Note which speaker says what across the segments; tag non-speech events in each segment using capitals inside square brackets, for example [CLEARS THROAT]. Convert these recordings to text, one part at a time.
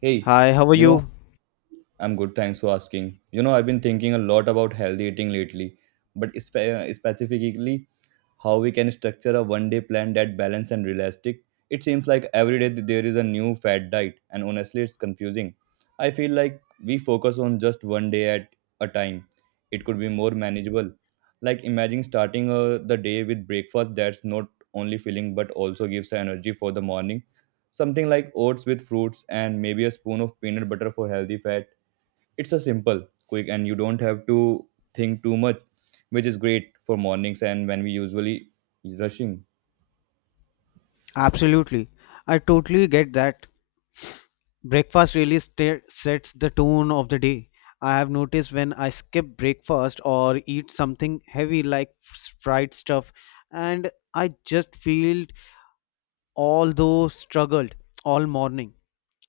Speaker 1: Hey,
Speaker 2: Hi, how are
Speaker 1: you know,
Speaker 2: you?
Speaker 1: I'm good, thanks for asking. You know, I've been thinking a lot about healthy eating lately, but specifically how we can structure a one day plan that balanced and realistic. It seems like every day there is a new fad diet, and honestly, it's confusing. I feel like we focus on just one day at a time. It could be more manageable. Like imagine starting the day with breakfast that's not only filling but also gives energy for the morning. Something like oats with fruits and maybe a spoon of peanut butter for healthy fat. It's a simple, quick, and you don't have to think too much, which is great for mornings and when we usually rushing.
Speaker 2: Absolutely. I totally get that. Breakfast really sets the tone of the day. I have noticed when I skip breakfast or eat something heavy like fried stuff, and I just feel although struggled all morning.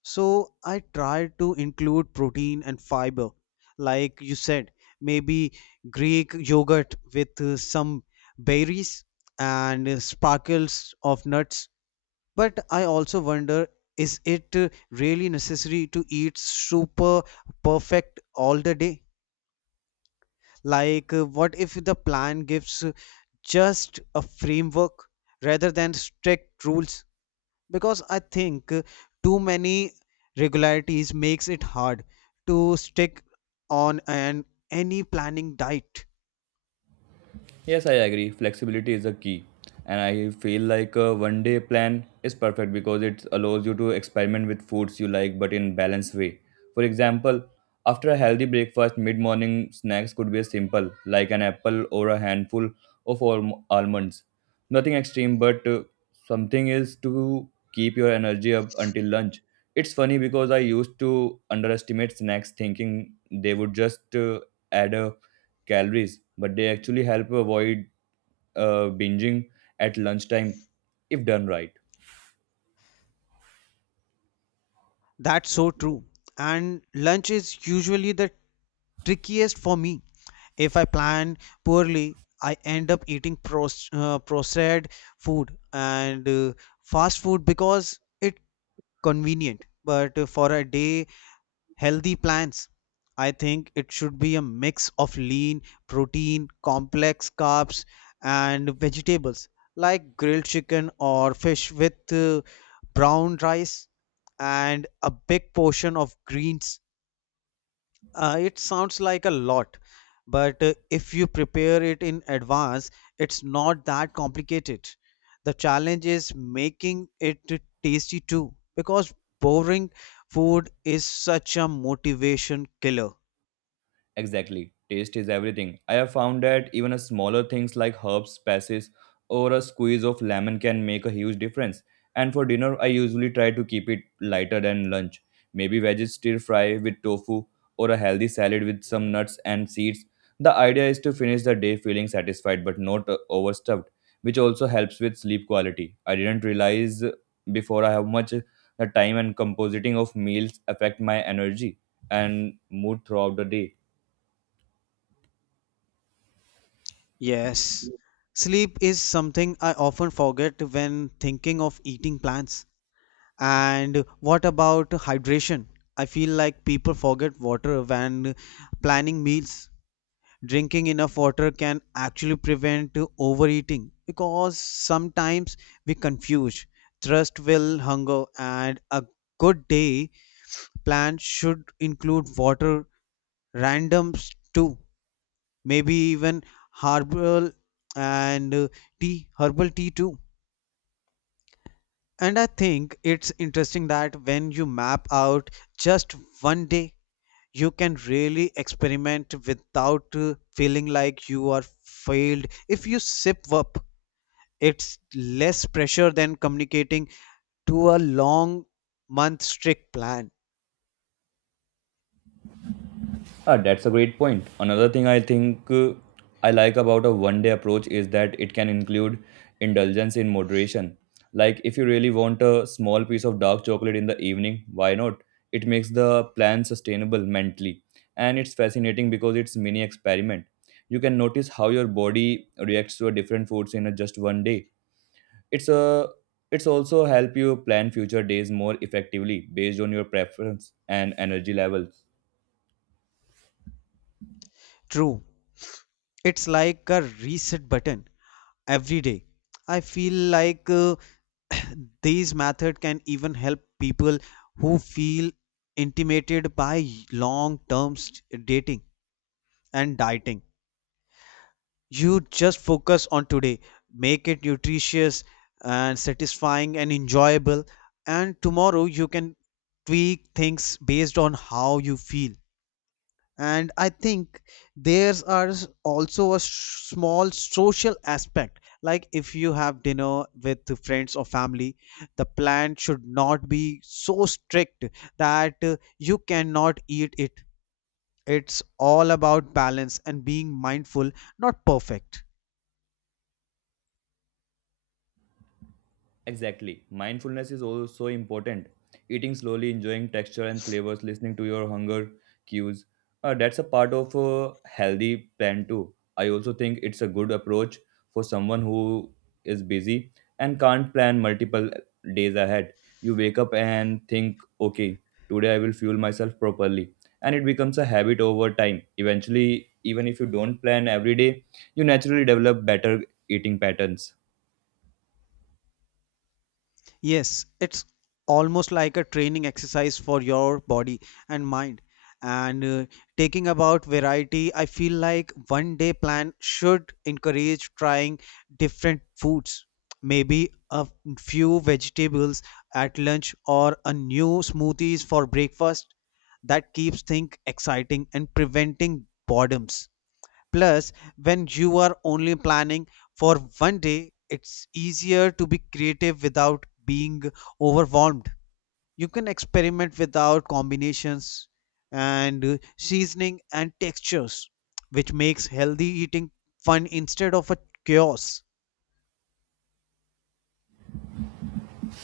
Speaker 2: So I try to include protein and fiber, like you said, maybe Greek yogurt with some berries and sparkles of nuts. But I also wonder, is it really necessary to eat super perfect all the day? Like, what if the plan gives just a framework rather than strict rules? Because I think too many regularities makes it hard to stick on an any planning diet.
Speaker 1: Yes, I agree. Flexibility is a key. And I feel like a one day plan is perfect because it allows you to experiment with foods you like but in balanced way. For example, after a healthy breakfast, mid morning snacks could be simple, like an apple or a handful of almonds. Nothing extreme, but something is to keep your energy up until lunch. It's funny because I used to underestimate snacks thinking they would just add a calories, but they actually help you avoid binging at lunchtime if done right.
Speaker 2: That's so true. And lunch is usually the trickiest for me. If I plan poorly, I end up eating processed food and fast food because it's convenient. But for a day healthy plans, I think it should be a mix of lean protein, complex carbs, and vegetables, like grilled chicken or fish with brown rice and a big portion of greens. It sounds like a lot, but if you prepare it in advance, it's not that complicated. The challenge is making it tasty too, because boring food is such a motivation killer.
Speaker 1: Exactly. Taste is everything. I have found that even a smaller things like herbs, spices, or a squeeze of lemon can make a huge difference. And for dinner, I usually try to keep it lighter than lunch. Maybe veggies stir fry with tofu or a healthy salad with some nuts and seeds. The idea is to finish the day feeling satisfied but not overstuffed, which also helps with sleep quality. I didn't realize before I how much the time and compositing of meals affect my energy and mood throughout the day.
Speaker 2: Yes, sleep is something I often forget when thinking of eating plants. And what about hydration? I feel like people forget water when planning meals. Drinking enough water can actually prevent overeating because sometimes we confuse thirst with hunger, and a good day plan should include water randoms too, maybe even herbal and tea herbal tea too. And I think it's interesting that when you map out just one day, you can really experiment without feeling like you are failed if you sip up. It's less pressure than communicating to a long month strict plan.
Speaker 1: Ah, that's a great point. Another thing I like about a one day approach is that it can include indulgence in moderation. Like, if you really want a small piece of dark chocolate in the evening, why not? It makes the plan sustainable mentally. And it's fascinating because it's mini experiment. You can notice how your body reacts to a different foods in a just one day. It's a it's also help you plan future days more effectively based on your preference and energy level.
Speaker 2: True. It's like a reset button every day. I feel like [COUGHS] [CLEARS THROAT] these method can even help people who feel intimidated by long term dating and dieting. You just focus on today, make it nutritious and satisfying and enjoyable, and tomorrow you can tweak things based on how you feel. And I think there's are also a small social aspect. Like if you have dinner with the friends or family, the plan should not be so strict that you cannot eat it. It's all about balance and being mindful, not perfect.
Speaker 1: Exactly. Mindfulness is also so important. Eating slowly, enjoying texture and flavors, listening to your hunger cues. That's a part of a healthy plan too. I also think it's a good approach for someone who is busy and can't plan multiple days ahead. You wake up and think, okay, today I will fuel myself properly. And it becomes a habit over time. Eventually, even if you don't plan every day, you naturally develop better eating patterns.
Speaker 2: Yes, it's almost like a training exercise for your body and mind. And taking about variety, I feel like one day plan should encourage trying different foods. Maybe a few vegetables at lunch or a new smoothies for breakfast. That keeps things exciting and preventing boredoms. Plus, when you are only planning for one day, it's easier to be creative without being overwhelmed. You can experiment without combinations and seasoning and textures, which makes healthy eating fun instead of a chaos.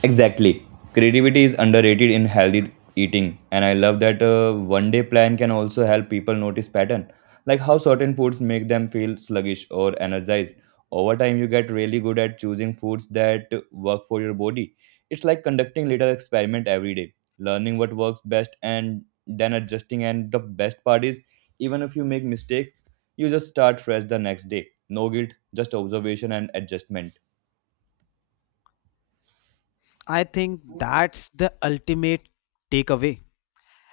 Speaker 1: Exactly. Creativity is underrated in healthy eating, and I love that a one day plan can also help people notice pattern, like how certain foods make them feel sluggish or energized. Over time, you get really good at choosing foods that work for your body. It's like conducting little experiment every day, learning what works best and then adjusting. And the best part is, even if you make mistake, you just start fresh the next day. No guilt, just observation and adjustment.
Speaker 2: I think that's the ultimate takeaway.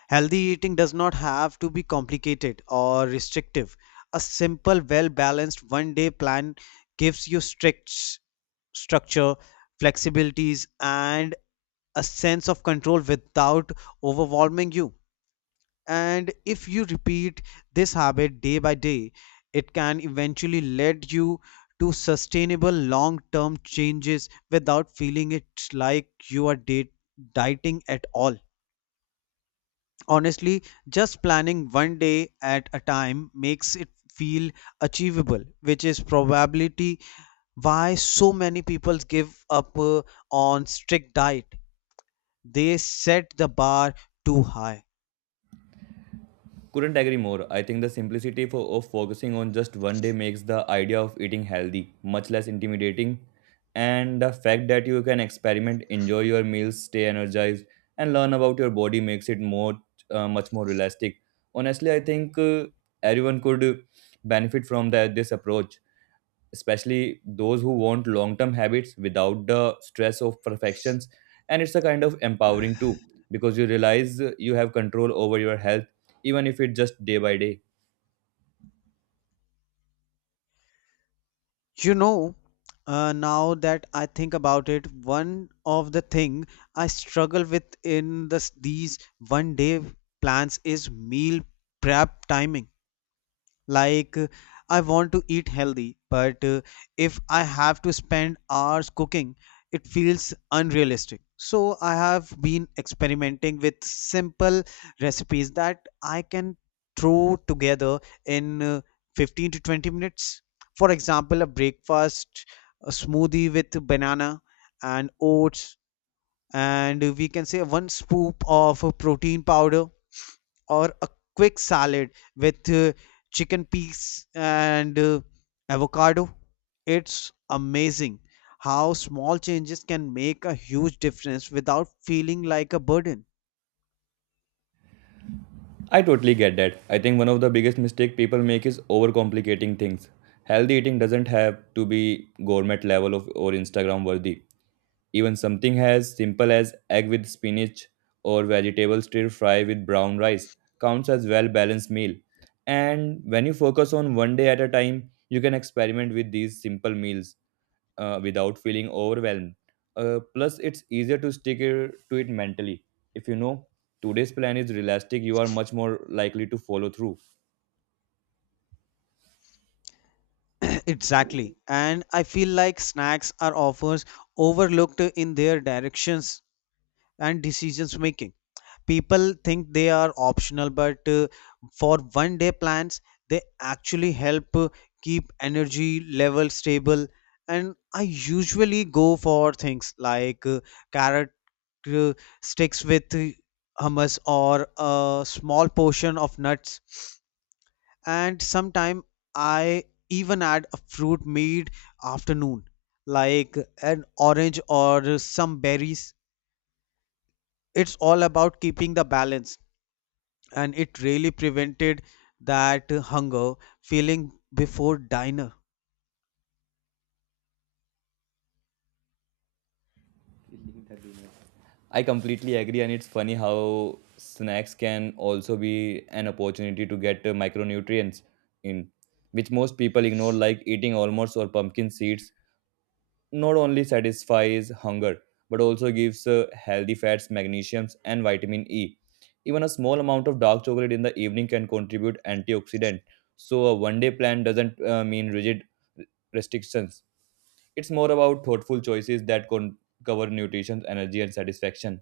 Speaker 2: Healthy eating does not have to be complicated or restrictive. A simple, well balanced one day plan gives you strict structure, flexibilities, and a sense of control without overwhelming you. And if you repeat this habit day by day, it can eventually lead you to sustainable long term changes without feeling it like you are dieting at all. Honestly, just planning one day at a time makes it feel achievable, which is probability why so many people give up on strict diet. They set the bar too high.
Speaker 1: Couldn't agree more. I think the simplicity of focusing on just one day makes the idea of eating healthy much less intimidating. And the fact that you can experiment, enjoy your meals, stay energized, and learn about your body makes it more much more realistic. Honestly, I think everyone could benefit from that this approach, especially those who want long term habits without the stress of perfections. And it's a kind of empowering too, because you realize you have control over your health, even if it's just day by day.
Speaker 2: You know, now that I think about it, one of the thing I struggle with in this these one day plans is meal prep timing. Like, I want to eat healthy, but if I have to spend hours cooking, it feels unrealistic. So, I have been experimenting with simple recipes that I can throw together in 15 to 20 minutes. For example, a breakfast, a smoothie with banana and oats, and we can say one scoop of protein powder, or a quick salad with chicken peas and avocado. It's amazing how small changes can make a huge difference without feeling like a burden.
Speaker 1: I totally get that. I think one of the biggest mistake people make is overcomplicating things. Healthy eating doesn't have to be gourmet level of or Instagram worthy. Even something as simple as egg with spinach or vegetable stir fry with brown rice counts as well balanced meal. And when you focus on one day at a time, you can experiment with these simple meals without feeling overwhelmed. Plus, it's easier to to it mentally. If you know today's plan is realistic, you are much more likely to follow through.
Speaker 2: [CLEARS THROAT] Exactly. And I feel like snacks are often overlooked in their directions and decisions making. People think they are optional, but for one day plans they actually help keep energy level stable. And I usually go for things like carrot uh, sticks with hummus or a small portion of nuts. And sometime I even add a fruit mid afternoon, like an orange or some berries. It's all about keeping the balance, and it really prevented that hunger feeling before dinner.
Speaker 1: I completely agree, and it's funny how snacks can also be an opportunity to get micronutrients in, which most people ignore, like eating almonds or pumpkin seeds. Not only satisfies hunger, but also gives healthy fats, magnesiums, and vitamin E. Even a small amount of dark chocolate in the evening can contribute antioxidant. So a one-day plan doesn't mean rigid restrictions. It's more about thoughtful choices that cover nutrition, energy, and satisfaction.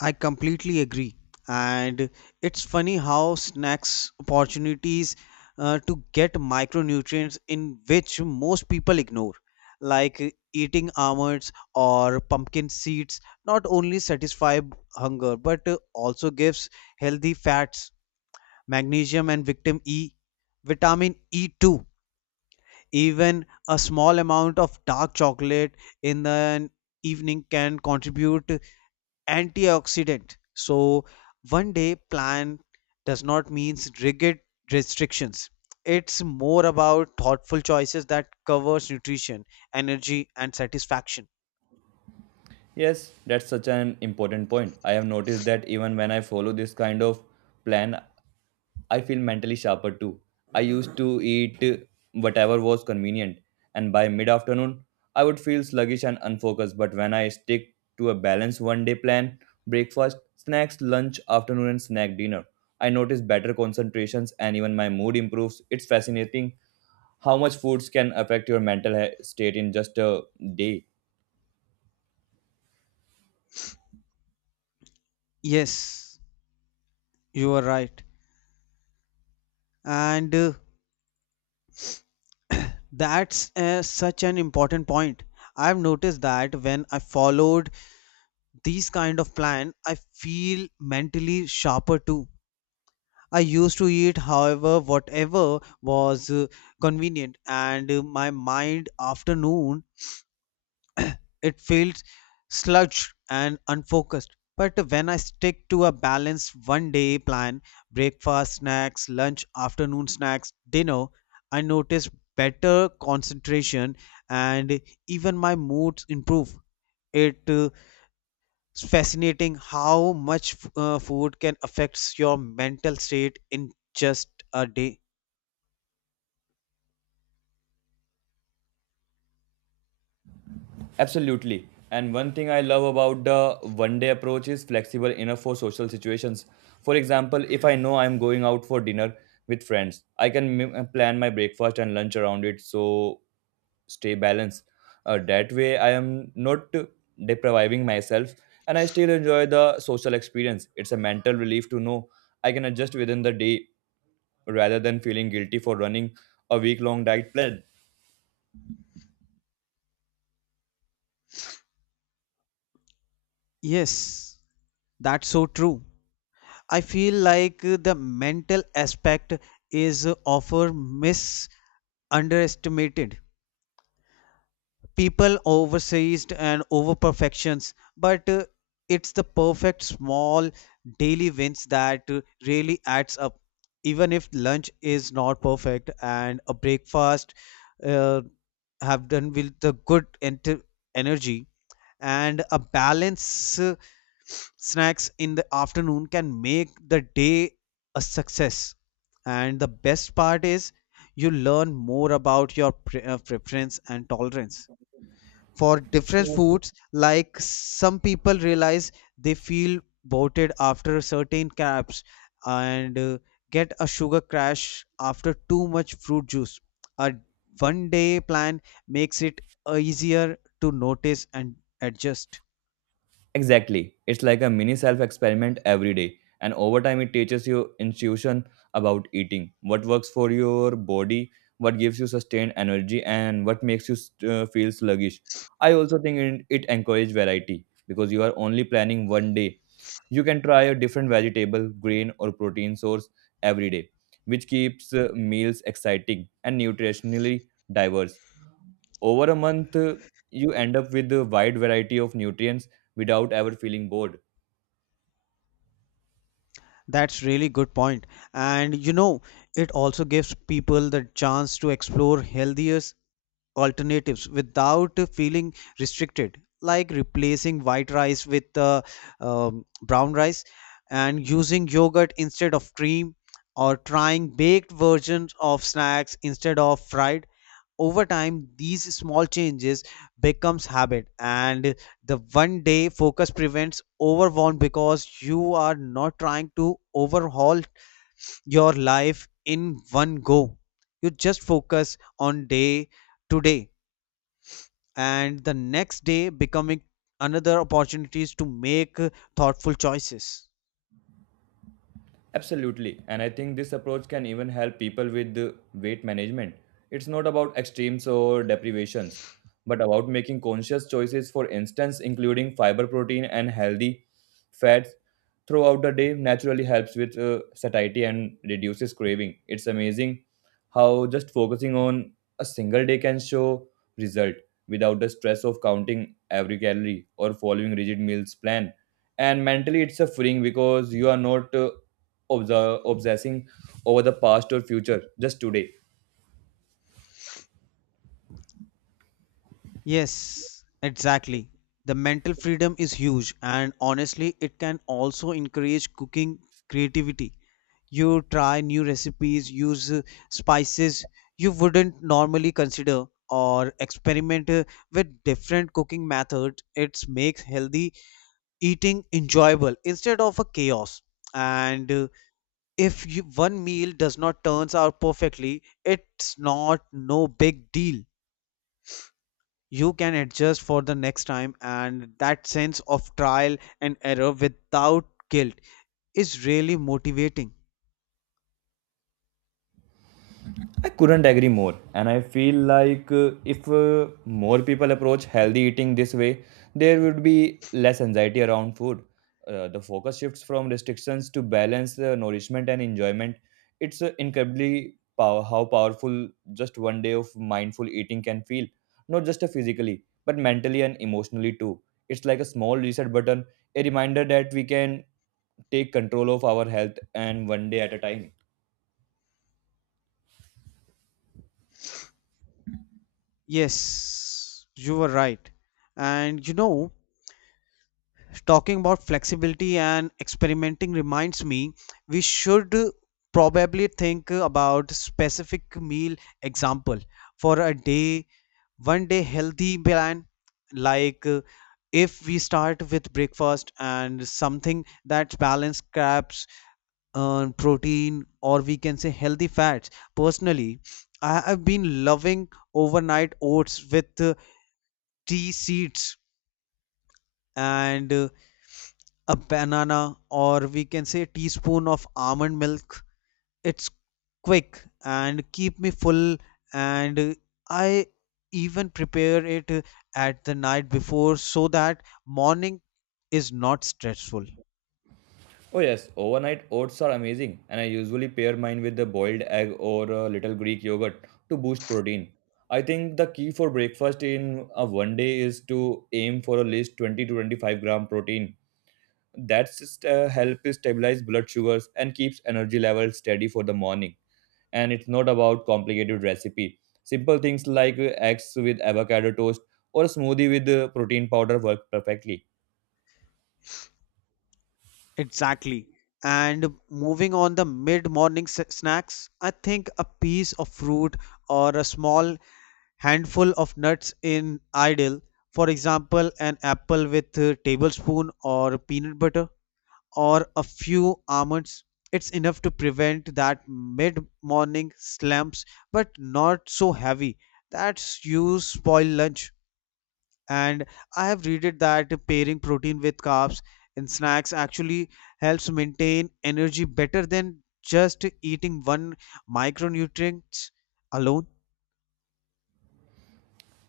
Speaker 2: I completely agree. And it's funny how snacks opportunities to get micronutrients in, which most people ignore, like eating almonds or pumpkin seeds, not only satisfy hunger but also gives healthy fats, magnesium and vitamin E, vitamin E2. Even a small amount of dark chocolate in the evening can contribute antioxidant. So one day plan does not mean rigid restrictions. It's more about thoughtful choices that covers nutrition, energy and satisfaction.
Speaker 1: Yes, that's such an important point. I have noticed that even when I follow this kind of plan, I feel mentally sharper too. I used to eat whatever was convenient, and by mid afternoon, I would feel sluggish and unfocused. But when I stick to a balanced one day plan, breakfast, snacks, lunch, afternoon, and snack dinner, I notice better concentrations and even my mood improves. It's fascinating how much foods can affect your state in just a day.
Speaker 2: Yes, you are right. And that's such an important point. I've noticed that when I followed these kind of plan, I feel mentally sharper too. I used to eat however whatever was convenient, and my mind afternoon it felt sludged and unfocused. But when I stick to a balanced one day plan, breakfast snacks lunch afternoon snacks dinner, I notice better concentration, and even my moods improve. it uh, It's fascinating how much food can affect your mental state in just a day.
Speaker 1: Absolutely. And one thing I love about the one day approach is flexible enough for social situations. For example, if I know I'm going out for dinner with friends, I can plan my breakfast and lunch around it so stay balanced. That way, I am not depriving myself and I still enjoy the social experience. It's a mental relief to know I can adjust within the day rather than feeling guilty for running a week long diet plan.
Speaker 2: Yes, that's so true. I feel like the mental aspect is often misunderestimated. People overseized and over perfections, but it's the perfect small daily wins that really adds up. Even if lunch is not perfect and a breakfast uh, have done with the good energy and a balance snacks in the afternoon can make the day a success. And the best part is you learn more about your preference and tolerance for different foods. Like some people realize they feel bloated after certain carbs and get a sugar crash after too much fruit juice. A one day plan makes it easier to notice and adjust.
Speaker 1: Exactly. It's like a mini self experiment every day. And over time, it teaches you intuition about eating what works for your body, what gives you sustained energy, and what makes you feel sluggish. I also think it encourages variety because you are only planning one day. You can try a different vegetable, grain, or protein source every day, which keeps meals exciting and nutritionally diverse. Over a month, you end up with a wide variety of nutrients without ever feeling bored.
Speaker 2: That's really good point. And you know, it also gives people the chance to explore healthier alternatives without feeling restricted, like replacing white rice with brown rice, and using yogurt instead of cream, or trying baked versions of snacks instead of fried. Over time these small changes becomes habit, and the one day focus prevents overwhelm because you are not trying to overhaul your life in one go. You just focus on day to day, and the next day becoming another opportunities to make thoughtful choices.
Speaker 1: Absolutely. And I think this approach can even help people with weight management. It's not about extremes or deprivations, but about making conscious choices, for instance, including fiber, protein, and healthy fats throughout the day naturally helps with satiety and reduces craving. It's amazing how just focusing on a single day can show result without the stress of counting every calorie or following rigid meals plan. And mentally, it's a freeing because you are not obsessing over the past or future just today.
Speaker 2: Yes, exactly. The mental freedom is huge, and honestly it can also encourage cooking creativity. You try new recipes, use spices you wouldn't normally consider, or experiment with different cooking methods. It makes healthy eating enjoyable instead of a chaos. And if you, one meal does not turns out perfectly, it's not no big deal. You can adjust for the next time, and that sense of trial and error without guilt is really motivating.
Speaker 1: I couldn't agree more, and I feel like if more people approach healthy eating this way, there would be less anxiety around food. The focus shifts from restrictions to balance, nourishment, and enjoyment. It's incredibly how powerful just one day of mindful eating can feel, not just physically, but mentally and emotionally too. It's like a small reset button, a reminder that we can take control of our health and one day at a time.
Speaker 2: Yes, you were right. And you know, talking about flexibility and experimenting reminds me we should probably think about specific meal example for a day one day healthy plan. Like, if we start with breakfast and something that's balanced carbs, protein, or we can say healthy fats. Personally, I have been loving overnight oats with tea seeds and a banana, or we can say teaspoon of almond milk. It's quick and keep me full. And I even prepare it at the night before so that morning is not stressful.
Speaker 1: Oh yes, overnight oats are amazing and I usually pair mine with the boiled egg or a little Greek yogurt to boost protein. I think the key for breakfast in a one day is to aim for at least 20 to 25 gram protein. That's just, help stabilize blood sugars and keeps energy levels steady for the morning. And it's not about complicated recipe. Simple things like eggs with avocado toast or a smoothie with protein powder work perfectly.
Speaker 2: Exactly. And moving on the mid morning snacks, I think a piece of fruit or a small handful of nuts in ideal. For example, an apple with a tablespoon or peanut butter, or a few almonds. It's enough to prevent that mid morning slumps, but not so heavy that you spoil lunch. And I have read it that pairing protein with carbs in snacks actually helps maintain energy better than just eating one micronutrient alone.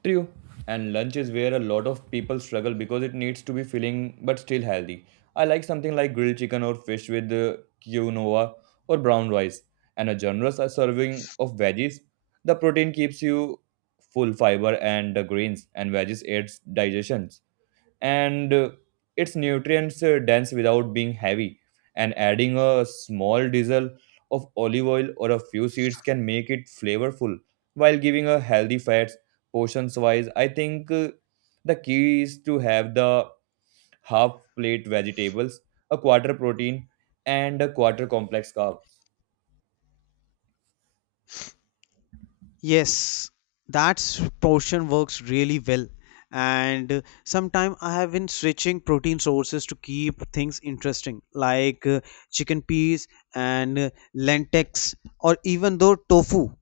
Speaker 1: True. And lunch is where a lot of people struggle because it needs to be filling but still healthy. I like something like grilled chicken or fish with quinoa or brown rice and a generous serving of veggies. The protein keeps you full fiber and the grains and veggies aids digestions and its nutrients dense without being heavy, and adding a small drizzle of olive oil or a few seeds can make it flavorful while giving a healthy fats. Portions wise, I think the key is to have the half plate vegetables, a quarter protein, and a quarter complex carb.
Speaker 2: Yes, that portion works really well. And sometimes I have been switching protein sources to keep things interesting, like chicken peas and lentils, or even though tofu,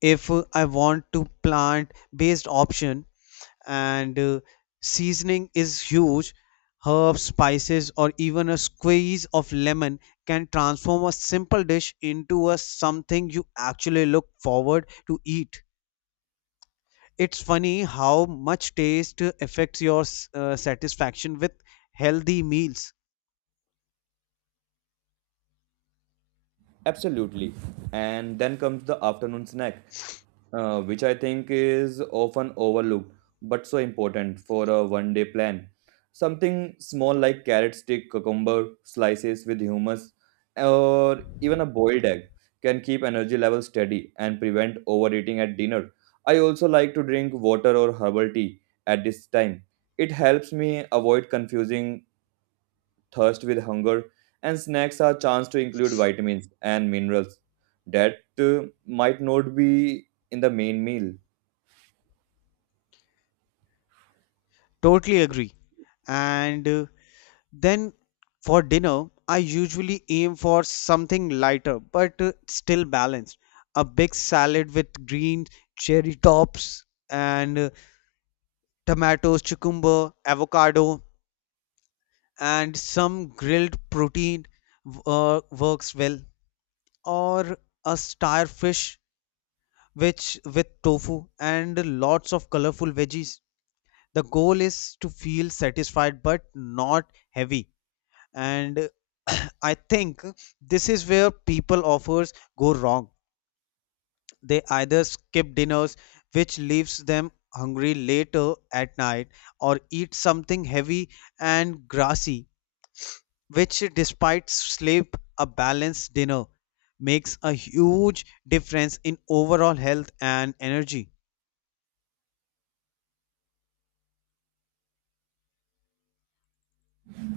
Speaker 2: if I want to plant-based option. And seasoning is huge. Herbs, spices, or even a squeeze of lemon can transform a simple dish into a something you actually look forward to eat. It's funny how much taste affects your satisfaction with healthy meals.
Speaker 1: Absolutely. And then comes the afternoon snack, which I think is often overlooked but so important for a one day plan. Something small like carrot stick, cucumber slices with hummus, or even a boiled egg can keep energy levels steady and prevent overeating at dinner. I also like to drink water or herbal tea at this time. It helps me avoid confusing thirst with hunger, and snacks are a chance to include vitamins and minerals that might not be in the main meal.
Speaker 2: Totally agree. And then for dinner, I usually aim for something lighter but still balanced. A big salad with green cherry tops and tomatoes, cucumber, avocado, and some grilled protein works well. Or a star fish which with tofu and lots of colorful veggies. The goal is to feel satisfied but not heavy. And [CLEARS THROAT] I think this is where people offers go wrong. They either skip dinners, which leaves them hungry later at night, or eat something heavy and grassy, which, despite sleep, a balanced dinner makes a huge difference in overall health and energy.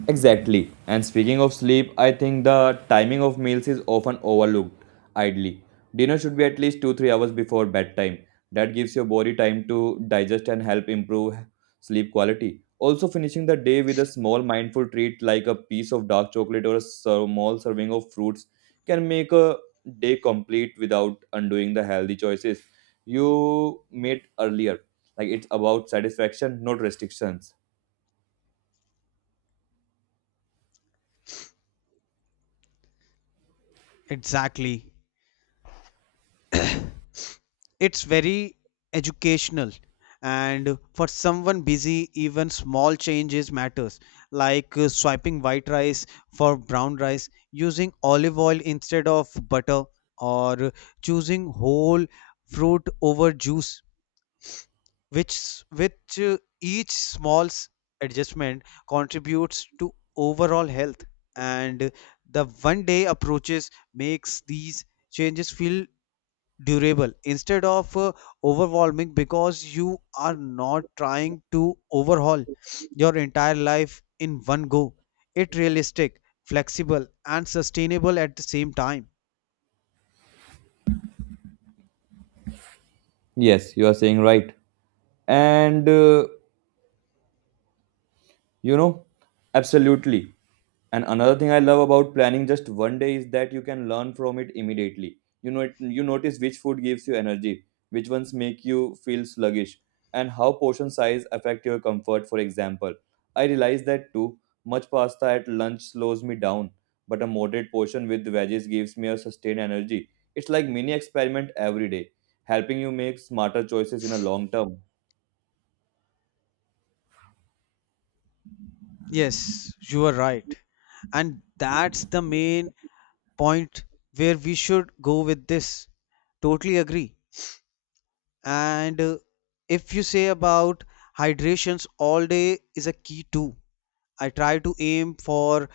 Speaker 1: Exactly. And speaking of sleep, I think the timing of meals is often overlooked idly. Dinner should be at least 2 3 hours before bedtime. That gives your body time to digest and help improve sleep quality. Also, finishing the day with a small mindful treat like a piece of dark chocolate or a small serving of fruits can make a day complete without undoing the healthy choices you made earlier. Like it's about satisfaction, not restrictions.
Speaker 2: Exactly. It's very educational, and for someone busy even small changes matters, like swiping white rice for brown rice, using olive oil instead of butter, or choosing whole fruit over juice, which each small adjustment contributes to overall health. And the one day approaches makes these changes feel durable instead of overwhelming because you are not trying to overhaul your entire life in one go. It realistic flexible and sustainable at the same time.
Speaker 1: Yes, you are saying right. And uh, you know, absolutely. And another thing I love about planning just one day is that you can learn from it immediately. You know, you notice which food gives you energy, which ones make you feel sluggish, and how portion size affect your comfort. For example, I realized that too. Much pasta at lunch slows me down, but a moderate portion with veggies gives me a sustained energy. It's like mini experiment every day, helping you make smarter choices in a long term.
Speaker 2: Yes, you are right, and that's the main point where we should go with this. Totally agree. And if you say about hydrations all day is a key too. I try to aim for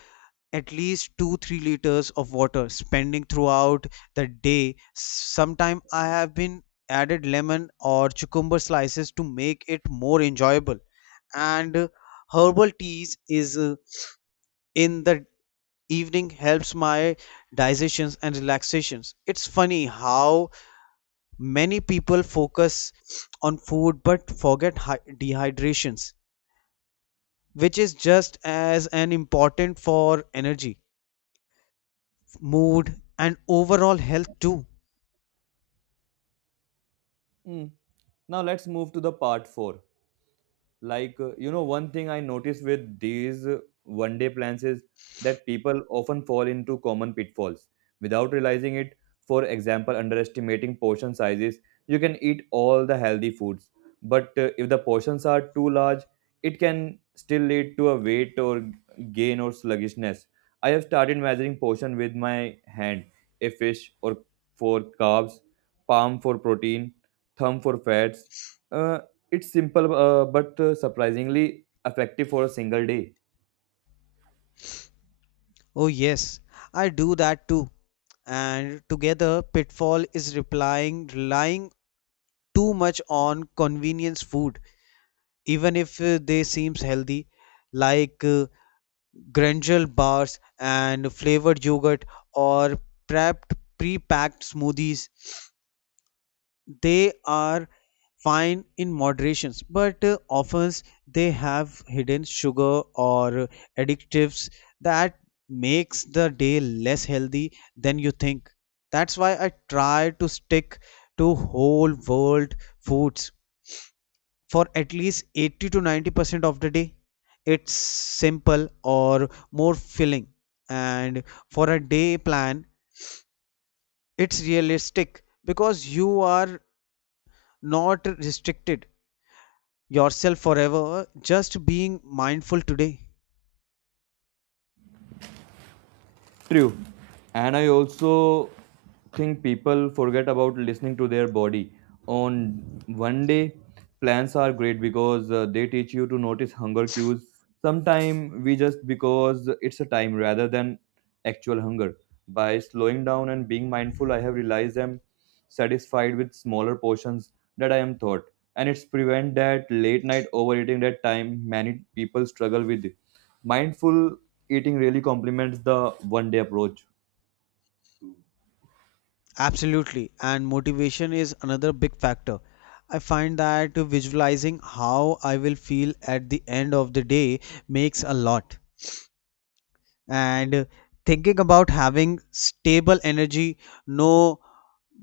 Speaker 2: at least 2 3 liters of water spending throughout the day. Sometime I have been added lemon or cucumber slices to make it more enjoyable. And herbal teas is in the evening helps my digestions and relaxations. It's funny how many people focus on food but forget dehydrations, which is just as an important for energy mood and overall health too.
Speaker 1: Mm. Now let's move to the part 4 like one thing I noticed with these one day plans is that people often fall into common pitfalls without realizing it, for example underestimating portion sizes. You can eat all the healthy foods, but if the portions are too large it can still lead to a weight or gain or sluggishness. I have started measuring portion with my hand, a fish or for carbs, palm for protein, thumb for fats. Uh, it's simple but surprisingly effective for a single day.
Speaker 2: Oh yes, I do that too. And together pitfall is replying relying too much on convenience food, even if they seems healthy, like granola bars and flavored yogurt, or prepped pre-packed smoothies. They are fine in moderations, but often they have hidden sugar or additives that makes the day less healthy than you think. That's why I try to stick to whole world foods for at least 80 to 90% of the day. It's simple or more filling, and for a day plan it's realistic because you are not restricted yourself forever, just being mindful today.
Speaker 1: True. And I also think people forget about listening to their body. On one day, plans are great because they teach you to notice hunger cues. Sometimes we just because it's a time rather than actual hunger. By slowing down and being mindful, I have realized I'm satisfied with smaller portions that I am thought. And it's prevent that late night overeating that time many people struggle with. Mindful eating really complements the one day approach.
Speaker 2: Absolutely. And motivation is another big factor. I find that visualizing how I will feel at the end of the day makes a lot. And thinking about having stable energy, no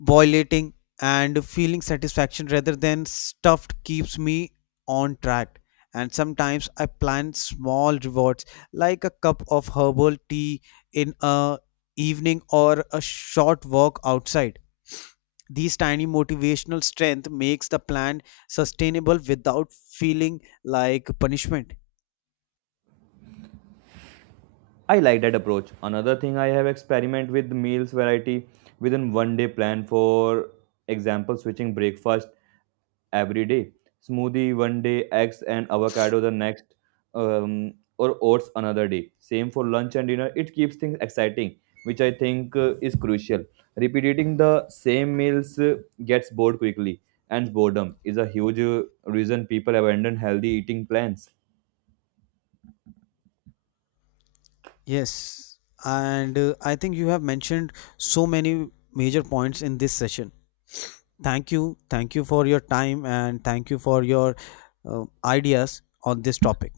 Speaker 2: violating, and feeling satisfaction rather than stuffed keeps me on track. And sometimes I plan small rewards like a cup of herbal tea in a evening or a short walk outside. These tiny motivational strength makes the plan sustainable without feeling like punishment.
Speaker 1: I like that approach. Another thing I have experiment with meals variety within one day plan, for example switching breakfast every day. Smoothie one day, eggs and avocado the next, or oats another day. Same for lunch and dinner. It keeps things exciting, which I think is crucial. Repeating the same meals gets bored quickly and boredom is a huge reason people abandon healthy eating plans.
Speaker 2: Yes. And I think you have mentioned so many
Speaker 1: 그러니까.
Speaker 2: major
Speaker 1: 제가
Speaker 2: points in this session. Thank you. Thank you for your time, and thank you for your ideas on this topic.